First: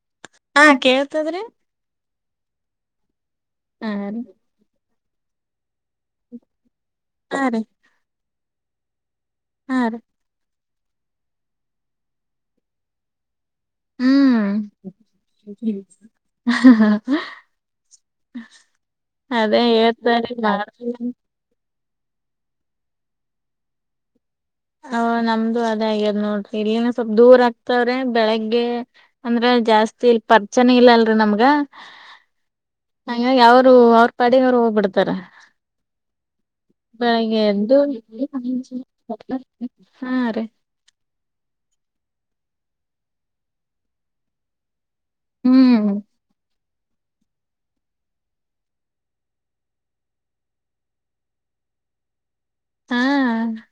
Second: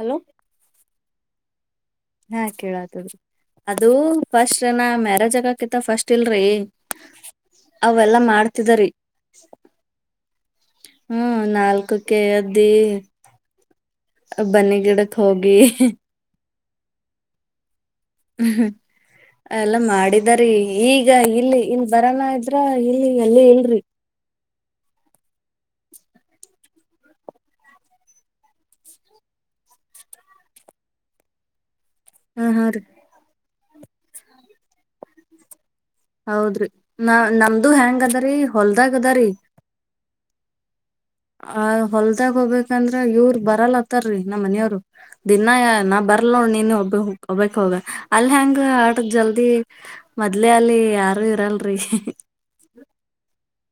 Hello ಹಾ ಕೇಳ್ತದ್ರಿ ಹಾ ಕೇಳತದ್ರಿ ಹಾ ಅದು ರೀ ಫಸ್ಟ್ ನ ಮ್ಯಾರೇಜ್ ಆಗಕ ಫಸ್ಟ್ ಇಲ್ರಿ ಹಾ ಅವೆಲ್ಲಾ ಮಾಡ್ತಿದ್ದ ರಿ ಯಾರು ಹ್ಮ್ ನಾಲ್ಕಕ್ಕೆ ಏದ್ದಿ ಹ್ಮ್ ಬನ್ನಿ ಗಿಡಕ್ ಹೋಗಿ [unintelligible] ಹ್ಮ್ ಅದೇ ಎಲ್ಲ ಹೇಳ್ತಾರೀ ಮಾಡಿದಾರಿ ಈಗ ಇಲ್ಲಿ ಇ ಬರನ ಇದ್ರ ಇಲ್ಲಿ ಎಲ್ಲಿ ಇಲ್ರಿ ಹ ನಮ್ದು ಅದೇ ಆಗ್ಯದ್ ನೋಡ್ರಿ ಇಲ್ಲಿನ ಸ್ವಲ್ಪ ದೂರ ಆಗ್ತವ್ರೆ ಬೆಳಿಗ್ಗೆ ಅಂದ್ರೆ ಜಾಸ್ತಿ ಇಲ್ ಪರ್ಚನೆ ಇಲ್ಲ ಅಲ್ರರಿ ನಮ್ಗ- ಹಾ ಹಾ ರೀ ಅವ್ರು ಅವ್ರ ಪಾಡಿಗ್ ಅವ್ರು ಹೋಗ್ಬಿಡ್ತಾರ. ಹೌದ್ರಿ [unintelligible] ನಾ ನಮ್ದು ಎದ್ದು ಹೆಂಗ ಅದರಿ ಹೊಲ್ದಾಗ ಅದರಿ ಹಾ ರೀ ಆ ಹೊಲ್ದಾಗ ಹೋಗಬೇಕಂದ್ರೆ ಇವ್ರ ಬರಲ್ತಾರಿ ನಮ್ಮ್ ಮನೆಯವ್ರು. ದಿನಾ ಹ್ಮ್ ನಾ ಬರ್ಲೋ ನೋಡ್ ನಿ- - [unintelligible] ಅಲ್ ಹೆಂಗ ಆಟದ್ ಜಲ್ದಿ ಮೊದ್ಲೆೇ ಅಲ್ಲಿ ಯಾರು ಇರಲ್ರಿ ಹ ಹ್ಮ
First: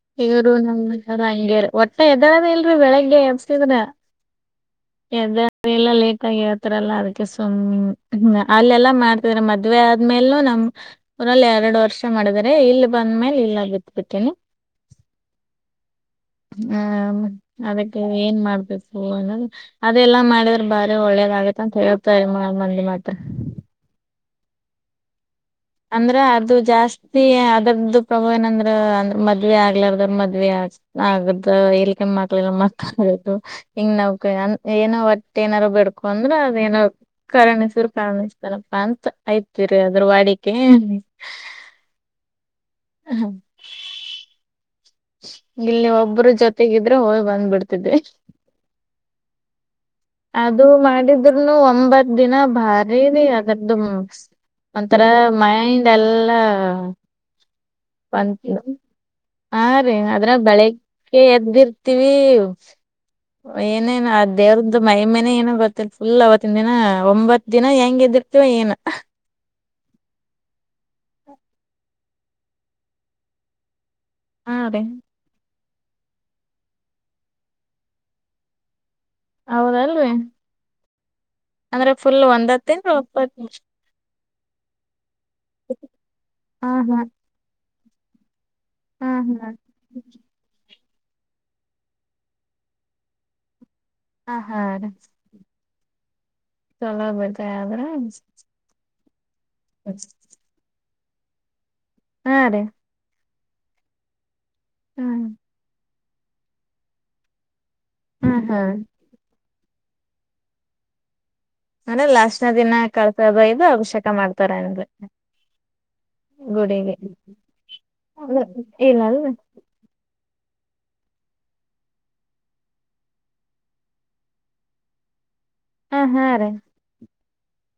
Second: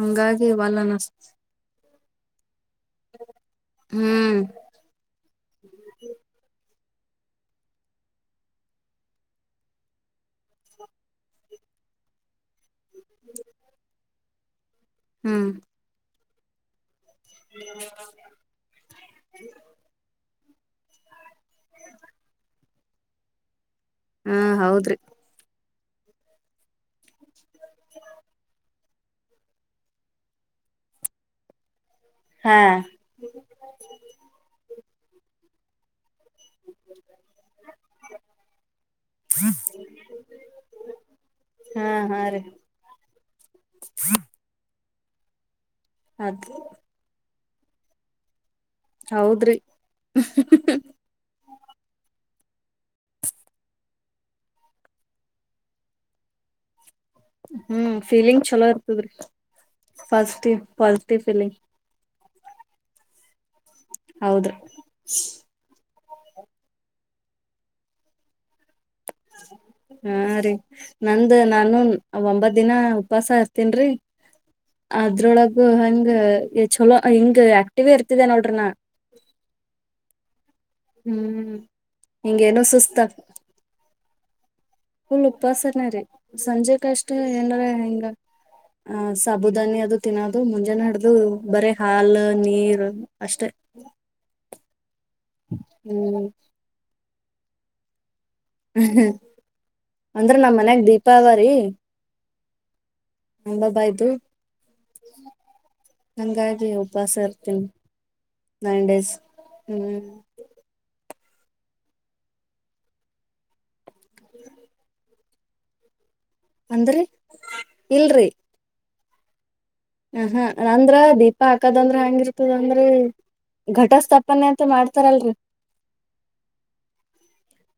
ಹಂಗಾಗಿ ಇವರು ವಲ್ ಅನಸ್ [unintelligible] ಒಟ್ಟೆ ಎದ್ದಳದ್ ಇಲ್ರಿ ಬೆಳಿಗ್ಗೆ ಎಬ್ಸಿದ್ರ ಹ್ಮ್ [unintelligible] ಲೇಟಾಗಿ - - [unintelligible] ಅದಕ್ಕೆ ಸುಮ್ ಅಲ್ಲೆಲ್ಲಾ ಮಾಡ್ತಿದ್ರ ಮದ್ವೆ ಆದ್ಮೇಲೂ ನಮ್ಮೂರಲ್ - - ಎರಡು ವರ್ಷ ಮಾಡಿದ್ರರೆ ಇಲ್ ಬಂದ್ಮೇಲೆ ಇಲ್ಲ ಬಿತ್ ಬಿಡ್ತೀನಿ. ಹ್ಮ್ ಹ್ಮ ಅದಕ್ಕೆ ಏನ್ ಮಾಡ್ಬೇಕು ಅದೆಲ್ಲಾ ಮಾಡ ಬಾರಿ ಒಳ್ಳೇದ ಆಗತ್ ಅಂತ ಹೇಳ್ತಾರೆ ಮಂದಿ ಮತ್ತ. ಹಾ ಹೌದ್ರಿ ಅಂದ್ರ ಅದು ಜಾಸ್ತಿ ಅದ್ರದ್ದು ಪ್ರಭಾವ ಏನಂದ್ರ ಅಂದ ಮದ್ವೆ ಆಗ್ಲಾರದ್ರ ಮದ್ವಿ ಆಗ್ ಆಗುತ್ತಾ [unintelligible] ಕೆ ಮಾಡ್ಲಿಲ್ಲ ಹಾ ಮತಾದು ಹಿಂಗ ನಾವ್ ಏನೋ ಒಟ್ಟೆ ಏನಾರು ಬೇಡ್. ಬಂದ್ರ ಅದೇನೋ ಕರಿಣಿಸ್ರ ಕಣಿಸ್ತನಪ್ಪಾ ಅಂತ ಐತಿರಿ ಅದ್ರ ವಾಡಿ ಹಾ ಹಾ ರೀ [unintelligible] ಇಲ್ಲಿ ಒಬ್ರು ಅದ್ ಜೊತೆಗಿದ್ರೆ ಹೋಗ್ ಬಂದ್ಬಿಡ್ತಿದ್ದೆ ಹೌದ್ರಿ ಅದು ಮಾಡಿದ್ರನು ಒಂಬತ್ ದಿನ. ಅದೆರಿ ಅದ್ರದ್ದು ಒಂಥರ ಮೈಂಡ್ ಎಲ್ಲಾ ಹ್ಮ್ ಬಂತ ಫೀಲಿಂಗ್ ಚಲೋ ಇರ್ತದ್ರಿ ಹಾ ರೀ ಅದ್ರ ಪಾಸಿಟಿವ್ ಪಾಸಿಟಿವ್ ಬೆಳಗ್ಗೆ ಫೀಲಿಂಗ್ ಎದ್ದಿರ್ತೀವಿ - - ಏನೇನು ಅ ಹೌದ್ರಿ ದೇವ್ರದು ಮೈಹಿಮೆನೊ ಏನೋ ಗೊತ್ತಿಲ್ಲ ಇಲ್ಲ ಅವತ್ತಿನ್ ದಿನ ಒಂಬತ್ ದಿನ ಹೆಂಗ್ ಎದ್ದಿರ್ತಿವ ಏನೂ ಹಾ ರಿ ನಂದ ನಾನು ಒಂಬತ್ ದಿನ ಉಪವಾಸ ಇರ್ತೀನ್ ರಿ ಹಾ ರೀ ಅದ್ರೊಳಗ್ ಹೂ ಹಂಗ ಚಲೋ ಹಿಂಗ್ ಆಕ್ಟಿವ್ ಇರ್ತಿದೆ ನೋಡ್ರಿನಾ. ಹೌದಲ್ರಿ ಹ್ಮ್ ಅಂದ್ರೆ ಫುಲ್ ಒಂದ ಹಿಂಗೇನು ತಿಗ್ಳು ಒಪ್ಪತ್ತು ನಿಮಿ ಪುಲ್ ಉಪಾಸನೆ ರೀ ಸಂಜೆ ಹಾ ಕಷ್ಟ ಏನಾರ ಹಿಂಗ ಆ ಹಾ ಹಾ ಸಾಬೂುದಾನಿ ಅದು ತಿನ್ನೋದು ಮುಂಜಾನೆ ಹಡ್ದ ಇದು ಬರೆ ಹಾಲು ನೀರು ಅಷ್ಟೇ. ಆ ಹಾ ಹ್ಮ್ [unintelligible] ಬರ್ತ ಆದ್ರೆ ಹ್ಮ ಅಂದ್ರೆ ನಮ್ಮ್ ಮನ್ಯಾಗ ದೀಪಾ ಅದವ್ರಿ ಹಾ ರೀ ಹ್ಮ್ [unintelligible] ಅಂಗಾಗಿ ಉಪವಾಸ ಇರ್ತೀನಿ ಹ್ಮ ಹಾ ನೈನ್ ಡೇಸ್ ಹ್ಮ್ ಅಂದ್ರ ಲಾಸ್ಟ್ನ ದಿನ ಕಳ್ಸದು ಇದು ಅಭಿಷೇಕ ಮಾಡ್ತಾರೆ ಅಂ ಗುಡಿಗೆ ಅಂದ್ರಿ ಅ ಇಲ್ಲಲ್ಲ. ಹ ಹಾ ಅಂದ್ರ ದೀಪಾ ಹಾಕದಂದ್ರ ಹೆಂಗಿರ್ತದಂದ್ರೆ ಘಟ ಸ್ಥಾಪನೆ ಅಂತ ಮಾಡ್ತಾರಲ್ರರಿ. ಹ ಹಾ ರೀ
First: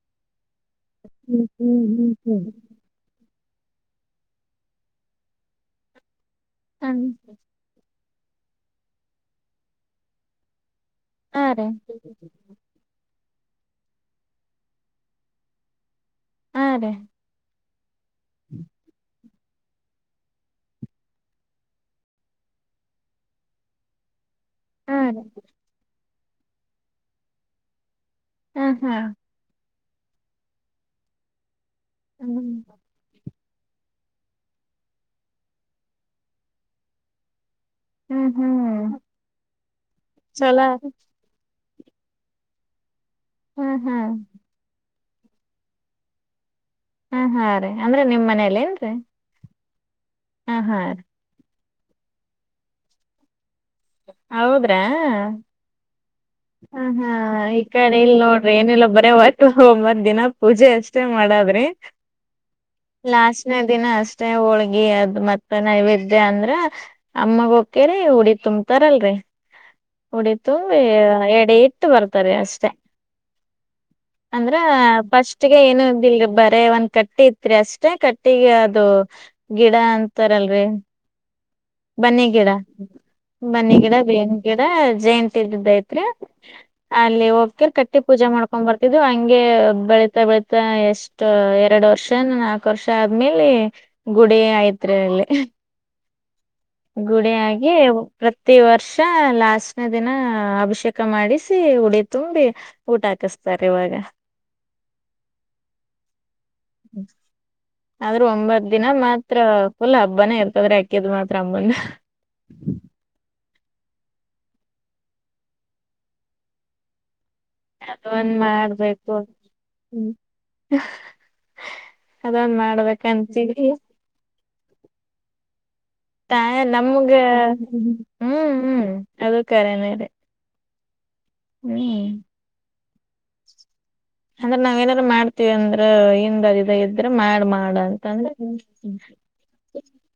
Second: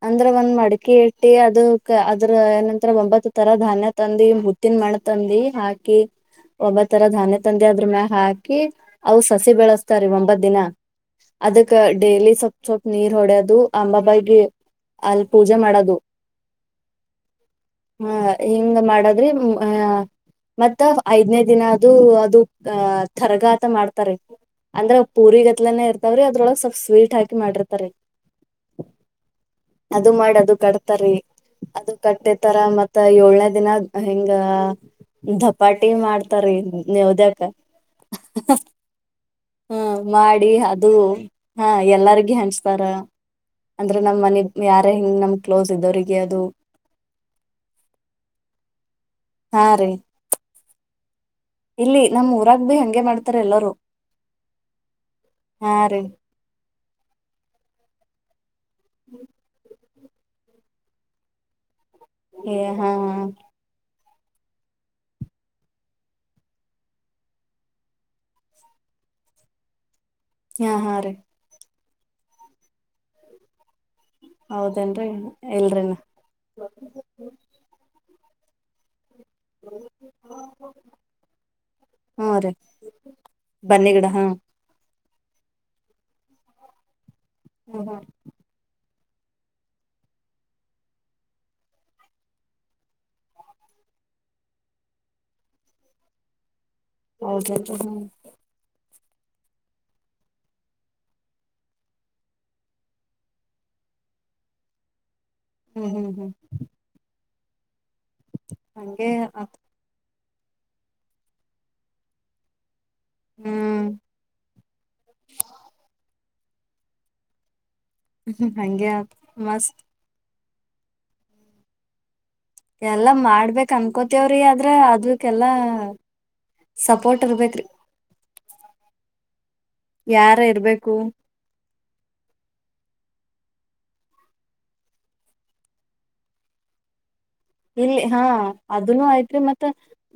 ಅಂದ್ರ ಒಂದ್ ಮಡಕೆ ಇಟ್ಟಿ ಹ್ಮ್ ಅದು ಹ್ಮ್ ಅದ್ರ ಹ್ಮ್ ಏನಂತರ ಒಂಬತ್ ತರ ಧಾನ್ಯ ತಂದಿ ಮುತ್ತಿನ ಮಣ ತಂದಿ ಹಾಕಿ ಒಬ್ಬ ಹ್ಮ್ ತರ ಹ್ಮ್ ಧಾನ್ಯ ತಂದಿ ಅದ್ರ ಮ್ಯ ಹಾಕಿ ಅವು ಸಸಿ ಬೆಳೆಸ್ತಾರಿ ಒಂಬತ್ ದಿನ. ಹಾ ರೀ ಅದಕ್ಕ ಡೇಲಿ ಸೊಲ್ಪ್ ಸೊಲ್ಪ್ ನೀರ್ ಹೊಡ್ಯೋದು ಅಂಬಾಬೖ ಅಲ್ ಪೂಜೆ ಮಾಡದು. ಹಾ ರೀ ಹಾ ಹಿಂಗ ಮಾಡದ್ರೆ ಹಾ ಮತ್ತ ಅದ್ ಐದನೇ ದಿನ ಅದೂ ಅದು ಅ ತರಗಾತ ಮಾಡ್ತಾರೆ. ಅಂದ್ರ ಹಾ ರೀ ಪೂರಿ ಗತ್ಲನೆೇ ಇರ್ತವ್ರಿ ಅದ್ರೊಳಗೆ ಸ್ವಲ್ಪ್ ಸ್ವೀಟ್ ಹಾಕಿ ಮಾಡಿರ್ತರಿ. ಹ್ಮ್ ಹ್ಮ್ ಅದು ಮಾಡಿ ಅದು ಕಟ್ತಾರಿ ಅದು ಕಟ್ಟೆ ಹ್ಮ್ ತರ ಮತ್ತ ಏಳೇದ ದಿನ ಹಿಂಗ ದಪಾಟಿ ಮಾಡ್ತಾರಿ ನೆವದ್ಯಕ. ಹ್ಮ್ ಹ್ಮ್ ಹ್ಮ ಮಾಡಿ ಚಲೋ ರೀ ಅದು ಹಾ ಎಲ್ಲಾರ್ಗ ಹಂಚ್ತಾರ ಹಾ ಹಾ ಅಂದ್ರೆ ನಮ್ಮ್ ಮನೆ ಯಾರೆ ಹಿಂಗ್ ನಮ್ ಕ್ಲೋಸ್ ಇದವರಿಗೆ ಅದು ಹ ಹಾ ರೀ ಅಂದ್ರೆ ನಿಮ್ ಮನೇಲ್ಲೇನ್ರಿ? ಹಾ ರೀ ಹ ಹಾ ಇಲ್ಲಿ ನಮ್ ಊರಾಗ ಬಿ ಹಂಗೆ ಮಾಡ್ತಾರೆ ಎಲ್ಲರು. ಹೌದ್ರಾ ರೀ ಹ ಹಾ ಈ ಕಡೆ ಇಲ್ ನೋ ಅ ಏನಿಲ್ಲೊ ಬರ ಹೊತ್ ಒಂಬತ್ ದಿನ ಪೂಜೆ ಅಷ್ಟೇ ಮಾಡದ್ರಿ. ಏ ಹಾ ಹಾ ಲಾಸ್ಟ್ನೆ ದಿನ ಅಷ್ಟ ಯಿ ಹೋಳ್ಗಿ ಅದು ಮತ್ತೆ ನೈವೇದ್ಯ ಅಂದ್ರ ಅಮ್ಮಗ ಹೊಕ್ಯರಿ ಉಡಿ ತುಂಬ್ ತರಲ್ರಿ ಹಾ ಉಡಿತುಂಬಿ ಹಾ ರೀ ಎಡೆ ಇಟ್ ಇಟ್ಟ ಬರ್ತಾರೆ ಅಷ್ಟೇ. ಅಂದ್ರ ಹೌದೇನ್ರಿ ಫಸ್ಟ್ ಗೆ ಇಲ್ರಿ ಏನೂ ಇದಿಲ್ರಿ ಬರೆ ಒಂದ್ ಕಟ್ಟಿ ಇತ್ರಿ ಅಷ್ಟೇ ಕಟ್ಟ್ ಟ್ಟಿಗೆ ಅದು ಗಿಡ ಅಂತಾರಲ್ರಿ ಬನ್ನಿ ಹಾ ಗಿಡ ರೀ ಬನ್ನಿ ಗಿಡ ಬೇವಿನ್ ಗಿಡ ಜೇಂತ್ ತಿರ್ದಿದ್ ಆಯ್ತ್ರಿ ಅಲ್ಲಿ ಹೋಗ್ತರ್ ಹ್ಮ್ ಕಟ್ಟಿ ಹ್ಮ್ ಪೂಜೆ ಮಾಡ್ಕೊಂಡ್ ಬರ್ ಇದು ಹಂಗೆ ಬೆಳಿತಾ ಬೆಳಿತಾ ಎಷ್ಟು ಎರಡು ವರ್ಷನೊ ನಾಲ್ಕು ವರ್ಷ ಆದ್ಮೇಲೆ ಗುಡಿ ಆಯ್ತ್ ರಿ ಅಲ್ಲಿ. ಗುಡಿಯಾಗಿ ಹೌದೇನ್ರಿ ಪ್ರತಿ ವರ್ಷ್ ಲಾಸ್ಟ್ನೆ ದಿನ ಅಭಿಷೇಕ ಮಾಡಿಸಿ ಉಡಿ ತುಂಬಿ ಊಟ ಹಾಕಿಸ್ತಾರೆ ಇವಾಗ. ಹ್ಮ್ ಹ್ಮ್ ಹ್ಮ್ ಆದ್ರೂ ಒಂಬತ್ ದಿನ ಹಂಗೆ ಮಾತ್ರ ಆತ್ ಫುಲ್ ಹಬ್ಬ. ಹಬ್ಬನೇ ಇರ್ತದ್ರೆ ಅಕ್ಕಿದ್ ಮಾತ್ರ ಅಮ್ಮನ್ ಹ್ಮ್ ಅದೊಂದ್ ಹಂಗೆ ಮಾಡ್ಬೇಕು ಆತ್ ಮಸ್ತ್ ಹ್ಮ. ಎಲ್ಲಾ ಮಾಡ್ಬೇಕ್ ಅನ್ಕೋತೇವ್ರಿ ಆದ್ರ ಅದ್ವಿಕ್ಕೆಲ್ಲಾ ತಾಯ ನಮಗ ಯಾರ ಇರ್ಬೇಕು ಹ್ಮ್ ಅಂದ್ರೆ ನಾವ್ ಏನಾರು ಮಾಡ್ತೀವಿ ಅಂದ್ರ ಹಿಂದ ಹರಿದೆಯಿದ್ದ್ ಇಲ್ಲಿ ಹಾ ಅದನೂ ಆಯ್ತ್ರಿ ಮತ್ತ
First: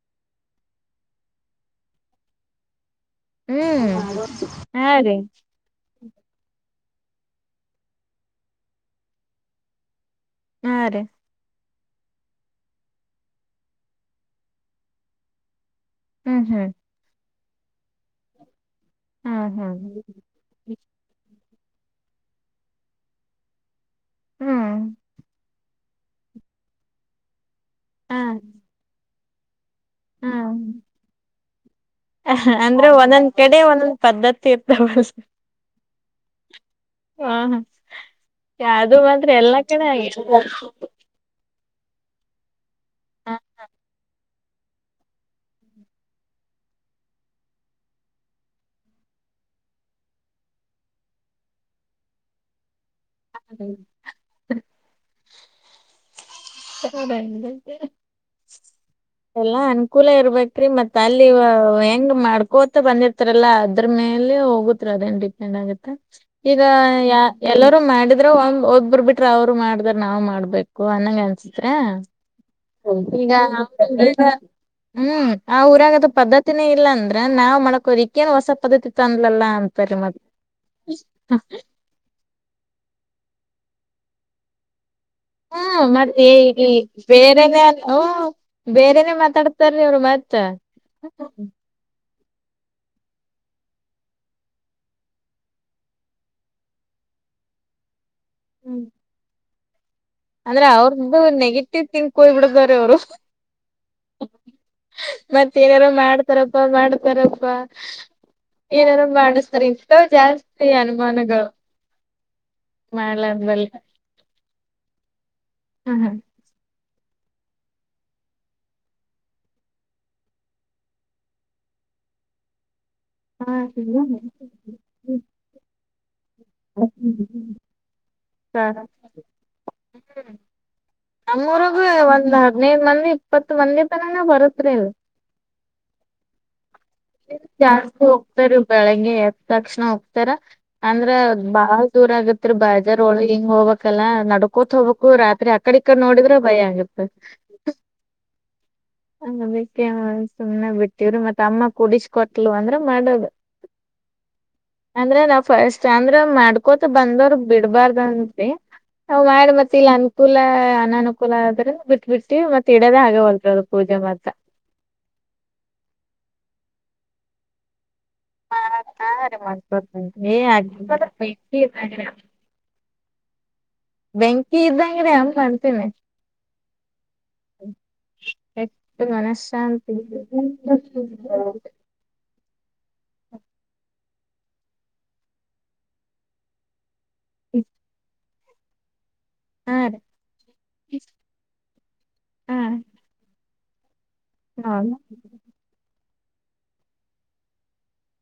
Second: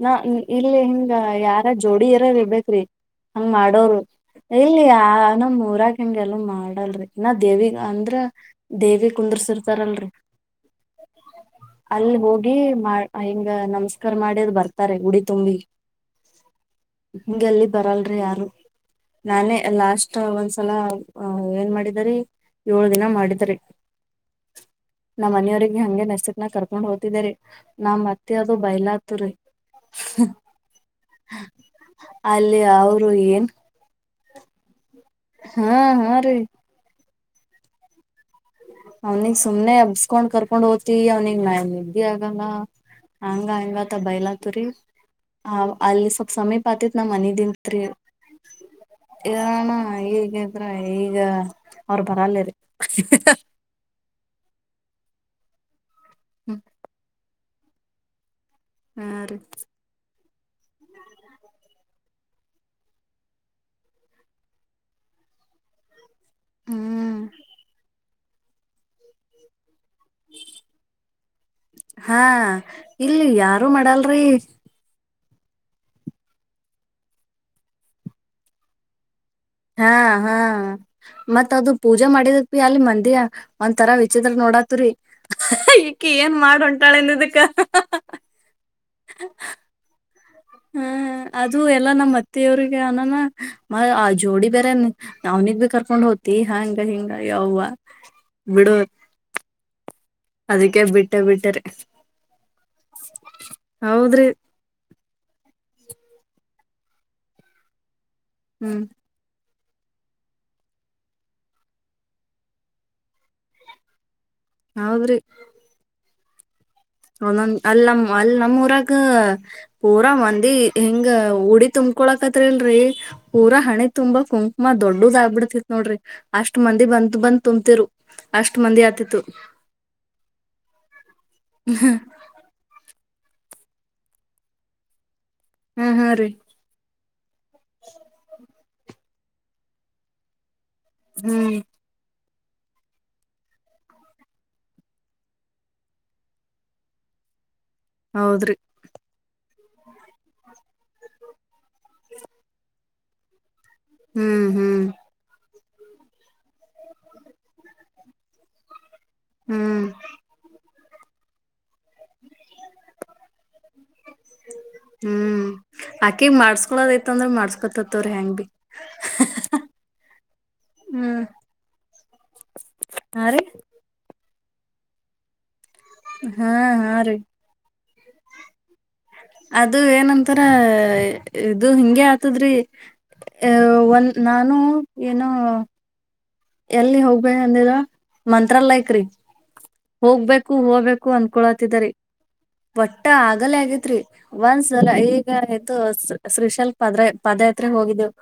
ನಾ ಇಲ್ಲಿ ಹಿಂಗ ಯಾರ ಜೋಡಿ ಯಾರರ್ ಇರ್ಬೇಕ್ರಿ. ಹಂಗ ಹ್ಮ್ ಮಾಡೋರು ಇಲ್ಲಿ ಹಾ ಆ ರೀ ನಮ್ಮ್ ಊರಗ್ ಹಂಗೆಲ್ಲ ಮಾಡಲ್ರಿ ಇನ್ನ ದೇವಿ ಅಂದ್ರ ದೇವಿ ಕುಂದರ್ಸಿರ್ತಾರಲ್ರಿ. ಹಾ ರೀ ಅಲ್ಲಿ ಹೋಗಿ ಹಿಂಗ ನಮಸ್ಕಾರ ಮಾಡ್ಯದು್ ಬರ್ತಾರೆ ಉಡಿ ತುಂಬಿ ಹ್ಮ್ ಹ್ಮ್ ಹಿಂಗೆ ಎಲ್ಲಿ ಬರಲ್ರಿ ಯಾರು ಹ್ಮ್ ನಾನೇ ಹ್ಮ್ ಲಾಸ್ಟ್ ಒಂದ್ಸಲ ಏನ್ ಮಾಡಿದರಿ ಏಳು ದಿನ ಮಾಡಿದರಿ ಹ್ಮ್ ನಮ್ಮ ಮನೆಯವ್ರಿಗೆ ಹಂಗೆ ನೆಸ್ಸತ್ನ ಕರ್ಕೊಂಡ್ ಹೋಗ್ತರಿ ನಾ್ ಮತ್ತೆ ಅದು ಬಯಲಾತ್ ರೀ ಹ್ಮ ಅಲ್ಲಿ ಅಂದ್ರೆ ಅವ್ರು ಒಂದೊಂದ್ ಏನ್ ಕಡೆ ಒಂದೊಂದ್ ಪದ್ಧತಿ ಇರ್ತಾವ ಹಾ ಹಾ ರೀ ಹಾ ಅವ್ನಿಗ್ ಸುಮ್ನೆ ಅಬ್ಸ್ಕೊಂಡ್ ಕರ್ಕೊಂಡ್ ಹೋಗ್ತತಿವಿ ಅವನಿಗ್ ನ ಆಗಂಗ ಹಂಗ ಹಂಗತ ಬಯಲಾ ರಿ ಆ ಅಲ್ಲಿ ಸ್ವಲ್ ಸಮಯಪಾತಿತ್ ನಾವ್ ಮನದತ್ ಏನಣ್ಣ ಈಗಿದ್ರ ಈಗ ಅವ್ರ ಬರಲ್ಲರಿ ಹ ಬ ಹಾ ರೀ ಎಲ್ಲ ಅನುಕೂಲ ಇರ್ಬೇಕೇರಿ ಮತ್ತತ್ ಅಲ್ಲಿ ಹೆಂಗ ಮಾಡ್ ಕೋತಾ ಬಂದಿರ್ತಾರಲ್ಲಾ ಅದ್ರ ಮೇಲೆ ಹೋಗತ್ ಅದೇನ್ ಡಿಪೆಂಡ್ ಆಗುತ್ತೆ ಈಗ ಹ್ಮ್ ಎಲ್ಲಾರೂ ಮಾಡಿದ್ರ ಒ ಒದ್ಬರ್ ಬಿಟ್ರ ಅವ್ರು ಮಾಡ ನಾವ್ ಮಾಡ್ಬೇಕು ಅನ್ನಂಗ ಅನ್ಸಿದ ಹಾ ಇಲ್ಲಿ ಗ ಯಾರು ಮಾಡಲ್ರಿ ಹ್ಮ್ ಆ ಊರಾಗದ ಪದ್ದತಿನೇ ಇಲ್ಲ ಅಂದ್ರೆ ನಾವ್ ಮಾಡ್ಕೋದಿಕ್ಕೇನ್ ಹೊಸ ಪದ್ದತಿ ತ ಹಾ ಹಾ ಮತ್ತ ಅದು ಪೂಜೆ ಮಾಡಿದಕ್ ಬಿ ಅಲ್ಲಿ ಮಂದಿರ ಒಂದ ತರ ವಿಚತ್ರ್ರ ನೋಡತ್ರಿ ಹ್ಮ್ ಈಕ ಮತ್ತ್ ಏ ಏನ್ ಮಾಡ ಈ ಉಂಟಾಳೆಲ್ಲಿದಕ್ಕ ಬೇರೆನೆ ಹ್ಮ್ ಬೇರೆನೆ ಮಾತಾಡ್ತಾರ್ರಿ ಅವ್ರು ಮತ್ತ. ಹ್ಮ ಅದು ಎಲ್ಲ ನಮ್ಮ್ತ್ ಅವ್ರಿಗೆ ಅನಾನ ಮ ಆ ಜೋಡಿ ಬೇರೆ ಅವ್ನಿಗ್ ಭ ಕರ್ಕೊಂಡ್ ಹೋಗ್ತಿ ಹಾಂಗ ಹಿಂಗ ಹೌವಾ ಬಿಡೋದು ಅಂದ್ರೆ ಅವ್ರ್ದ ನೆಗೆಟಿವ್ ತಿಥಂಕ್ ಹೋಗ್ಬಿಡತಾರ ಅವರು ಹೌದ್ರಿ ಮತ್ತ ಏನಾರು ಮಾಡ್ತಾರಪ್ಪ ಮಾಡ್ತಾರಪ್ಪಾ ಹ್ಮ್ ಏನಾರು ಮಾಡ ಇಷ್ಟ ಜಾಸ್ತಿ ಅನುಮಾನಗಳು ಮಾಡ್ಲಂದ್ಮಲ್ಲ ಅವರು ಹ್ಮ ಹ್ಮ ಒಂದೊಂದ್ ಅಲ್ ನಮ ಅಲ್ ನಮ್ಮೂಊರಾಗ ಪೂರಾ ಮಂದಿ ಹೆಂಗ ಉಡಿ ತುಂಬ ಕುಕೊಳಕತ್ರಿಲ್ರರಿ ಪೂರಾ ಹಣೆ ತುಂಬಾ ಕುಂಕುಮ ದೊಡ್ಡದ ಆಗ್ಬಿಡ್ತಿತ್ ನೋಡ್ರಿ ಅಷ್ಟ ಮಂದಿ ಬಂದ ಬಂದ್ ತುಂಬ್ತಿರು ಅಷ್ಟ್ ಮಂದಿ ಆತಿತ್ತು ಹ್ಞ ನಮ್ಮೂ್ರಗೂ ಒಂದು ಹದಿನೈದು ಮಂದಿ ಇಪ್ಪತ್ ಒಂದೇ ತನಕ ಬರುತ್ ಅಲ್ ಹ್ಮ್ ಹಾ ರೀ ಜಾಸ್ತಿ ಹೋಗ್ತಾರ ಬೆಳಗ್ಗೆ ಎದ ತಕ್ಷಣ ಹೋಗ್ತಾರ ಅಂದ್ರ ಹ್ಮ್ ಬಾಳ ದೂರ ಆಗುತ್ತೆ ಬಾಜಾರ್ ಒಳ ಹಿಂಗ್ ಹೋಗ್ಬೇಕಲ್ಲಾ ನಡ್ಕೋತ್ ಹೋಗ್ಬೇಕು ರಾತ್ರಿ ಅಕಡ ಇಕ್ಕಡ್ ನೋಡಿದ್ರ ಭಯ ಆಗತ್ ಹೌದ್ರಿ ಅದಕ್ಕೆ ಸುಮ್ನೆ ಬಿಟ್ಟವ್ರು ಮತ್ತ ಅಮ್ಮ ಕುಡಿಸಕೊಟ್ಲು ಅಂದ್ರೆ ಮಾಡೋದು ಹ್ಮ್ ಹ್ಮ್ ಅಂದ್ರೆ ನಾವ್ ಫಸ್ಟ್ ಅಂದ್ರೆ ಮಾಡ್ಕೋತ ಬಂದವರು ಬಿಡ್ಬಾರ್ದಂತ ನಾ ಮಾಡ ಮತ್ತೆ ಹ್ಮ್ ಇಲ್ಲಿ ಅನುಕೂಲ ಅನನುಕೂಲ ಆದ್ರೆ ಬಿಟ್ ಬಿಡ್ತಿವಿ ಮತ್ತೆ ಇಡೋದೆ ಆಗ ಹೊಲ್ ಅದು ಪೂಜೆ ಮಾತ್ರ ದಐ ಅಂದ್ರೆ ಮಾಡಸ್ಕೊತತಿ ತೋರ ಹೆಯಾಂಗ ಮಾಡ್ತಾರಿ ಭ ಮಾಡ್ಕೊತನ್ ಏ ಅದ್ರ ಹ್ಮ್ ಬೆಂಕಿ ಇದ್ದಂಗ್ರಿ ಅಮ್ಮ. ಹಾ ರೀ ಇದ್ದಂಗ್ರ ಅಮ್ ಬ್ತೀನಿ ಹಾ ಹಾ ರೀ ಹ ಅದು ಏನಂತಾರ ಇದು ಹಿಂಗಗೆ ಆತದ್ರಿ ಅ ಒಂದ ನಾನು ಏನೋ ಎಲ್ಲಿ ಹೋಗ ಅಂದರ ಮಂತ್ರಾಲಯಕ ರೀ ಹಾ ರೀ ಹೋಗ್ಬೇಕು ಹೋಗಬೇಕು ಅನ್ಕೊಳತಿದರಿ ಹಾ ಒಟ್ಟ ಆಗಲ ಆಗೇತ್ರಿ ಒಂದ್ಸಲ ಹೌದ ಈಗ ಇು ಶ್ರೀಶಲ್ ಪದ್ರ ಪಾದಯಾತ್ರೆ ಹೋಗಿದ್ದೆವು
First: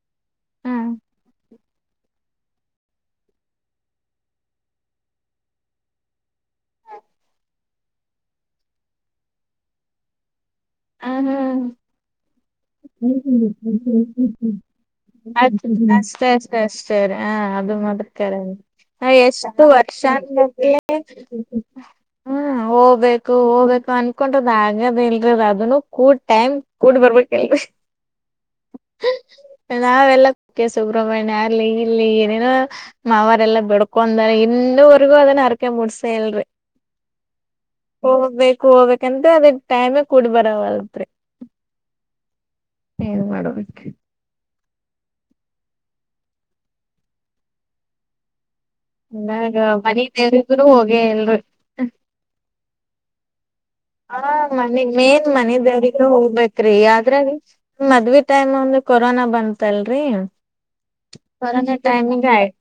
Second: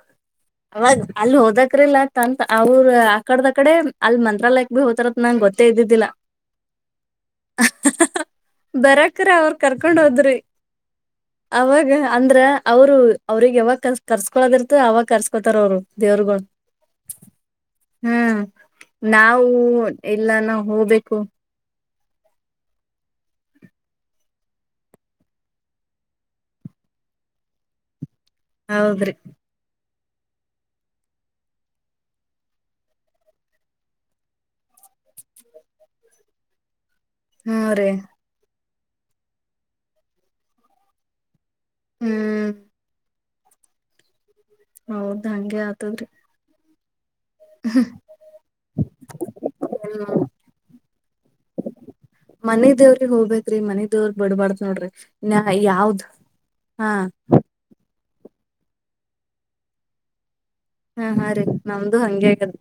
ಹಾ ಅವಾಗ ಅಲ್ಲಿ ಹೋದಕ್ರಲ್ಲತ್ ಅಂತ ಅವ್ರ ಆಕಡದಕಡೆ ಅಲ್ ಮಂತ್ರಾಲಯಕ್ ಭ ಹೋತಾರತ್ ನನ್ ಗೊತ್ತೇ ಇದ್ದಿದ್ದಿಲ್ಲ ಬರಕ್ರ ಅವ್ರ ಕರ್ಕೊಂಡ್ ಹೋದ್ರಿ ಹಾ ಅವಾಗ ಅಂದ್ರ ಅವ್ರು ಅವ್ರಗ್ ಯಾವಾಗ ಕರ್ ಹಾ ಕರ್ಸ್ಕೊಳದಿರ್ತೋ ಅವಾಗ ಅದ್ ಕರ್ಸ್ಕೊತಾರ ಅವ ಅಷ್ಟೇ ಅಷ್ಟೇ ಅಷ್ಟೇ ಹ ಅದು ಮದತಾರೆ ಹ್ಮ್ ಹ ನಾವು ಎಷ್ಟು ವರ್ಷ ಇಲ್ಲ ಅಂದ ನಾವ್ ಹೋಗ್ಬೇಕು ಹ್ಮ್ ಹೋಗ್ಬೇಕು ಹೋಗ್ಬೇಕು ಅನ್ಕೊಂಡಟದ್ ಆಗದ ಇಲ್ರದ ಅದ ಅದ ಕೂಡ್ ಟೈಮ್ ಕೂಡ್ ಬರ್ಬೇಕಲ್ ಹೌದ್ರಿ ನಾವೆಲ್ಲ ಕುಕ್ಕೆ ಸುಬ್ರ್ಮಣ್ಯ ಅರ್ಲಿ ಇಲ್ಲಿ ಏನೇನೋ ಅವರೆಲ್ಲ ಬಿಡ್ಕೊಂಡಾರೆ ಇನ್ನು ಇನ್ನವರ್ಗೂದಾನ ಅರಕ ಮುಡಸ ಹೇಳಲ್ರಿ ಹ್ಮ್ ರೀ ಹೋಗ್ಬೇಕು ಹೋಗ್ಬೇಕಂತ್ರ ಅದ ಟೈಮ ಕೂಡ್ಬರವಲ್ತ್ರಿ ಹ್ಮ್ ಏನ್ ಮಾಡಬೇಕು ಹೌದ ಹಂಗಗೆ ಆತದ್ರಿ ಹ್ಮ ಇಾಗ ಮನೀ ತೇರಿದ ಹೋಗೇ ಎಲ್ರು ಮನಿ ದೇವ್ರಿಗ್ ಹೋಗ್ಬೇಕ್ರಿ ಮನಿ ದೇವ್ರ ಹ ಬಿಡ್ಬಾರ್ದ್ ನೋಡ್ರಿ ಮನೆಗ್ ಮೇನ್ ನ ಮನೆ ದಗ ಯಾವ್ದ್ ಹೋಗ್ಬೇಕೇ್ರಿ ಹಾ ಆದ್ರ ಮದ್ವಿ ಟೈಮ್ ಒಂದು ಕೊರೋನಾ ಬಂತತ್ಲ್ರಿ ಹಾ ಹಾ ರೀ ಕೊರೋನಾ ನಮ್ದು ಟೈಮಂಗ ಹಂಗೆ ಆಗ್ಯದ ಆಯ್ತು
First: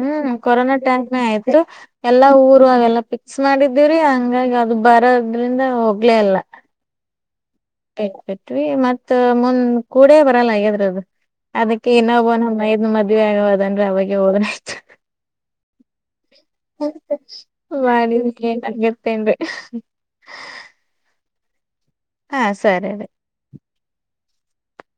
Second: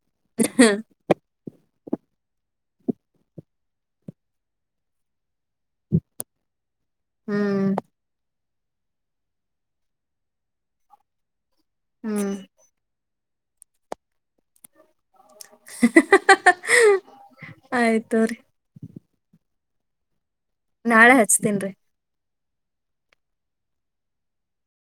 ಹ್ಮ್ ಕೊರೋನಾ ಟೈಮ್ ಆಯ್ತು ಎಲ್ಲಾ ಊರು ಅವೆಲ್ಲಾ ಪಫಿಕ್ಸ್ ಮಾಡಿದ್ದೀವ್ರೀ ಹಂಗಾಗಿ ಅದು ಬರ ಅ್ರಂದ ಹೋಗ್ಲೇ ಅಲ್ಲ ಹ್ಮ್ ಬಟ್ವಿ ಮತ್ತ ಮುಂದ್ ಕೂಡೇ ಬರಲ್ಲ ಹಾಗಗದ್ರದು ಅದಕ್ಕೆ ಇನ್ನೊಬ್ಬ ಹ್ಮ್ ನಮ್ಮ ಮೈದ್ ಮುದ್ವಿ ಆಗವದಂದ್ರೆ ಅವಾಗ ಹದನ ಹ ಮಾಡಿದ ತೋರಿ ಏನ್ಗತ್ತೇನ್ರಿ ನಾಳೆ ಹಚ್ತನ್ರಿೀ ಹಾ ಸರಿ ರ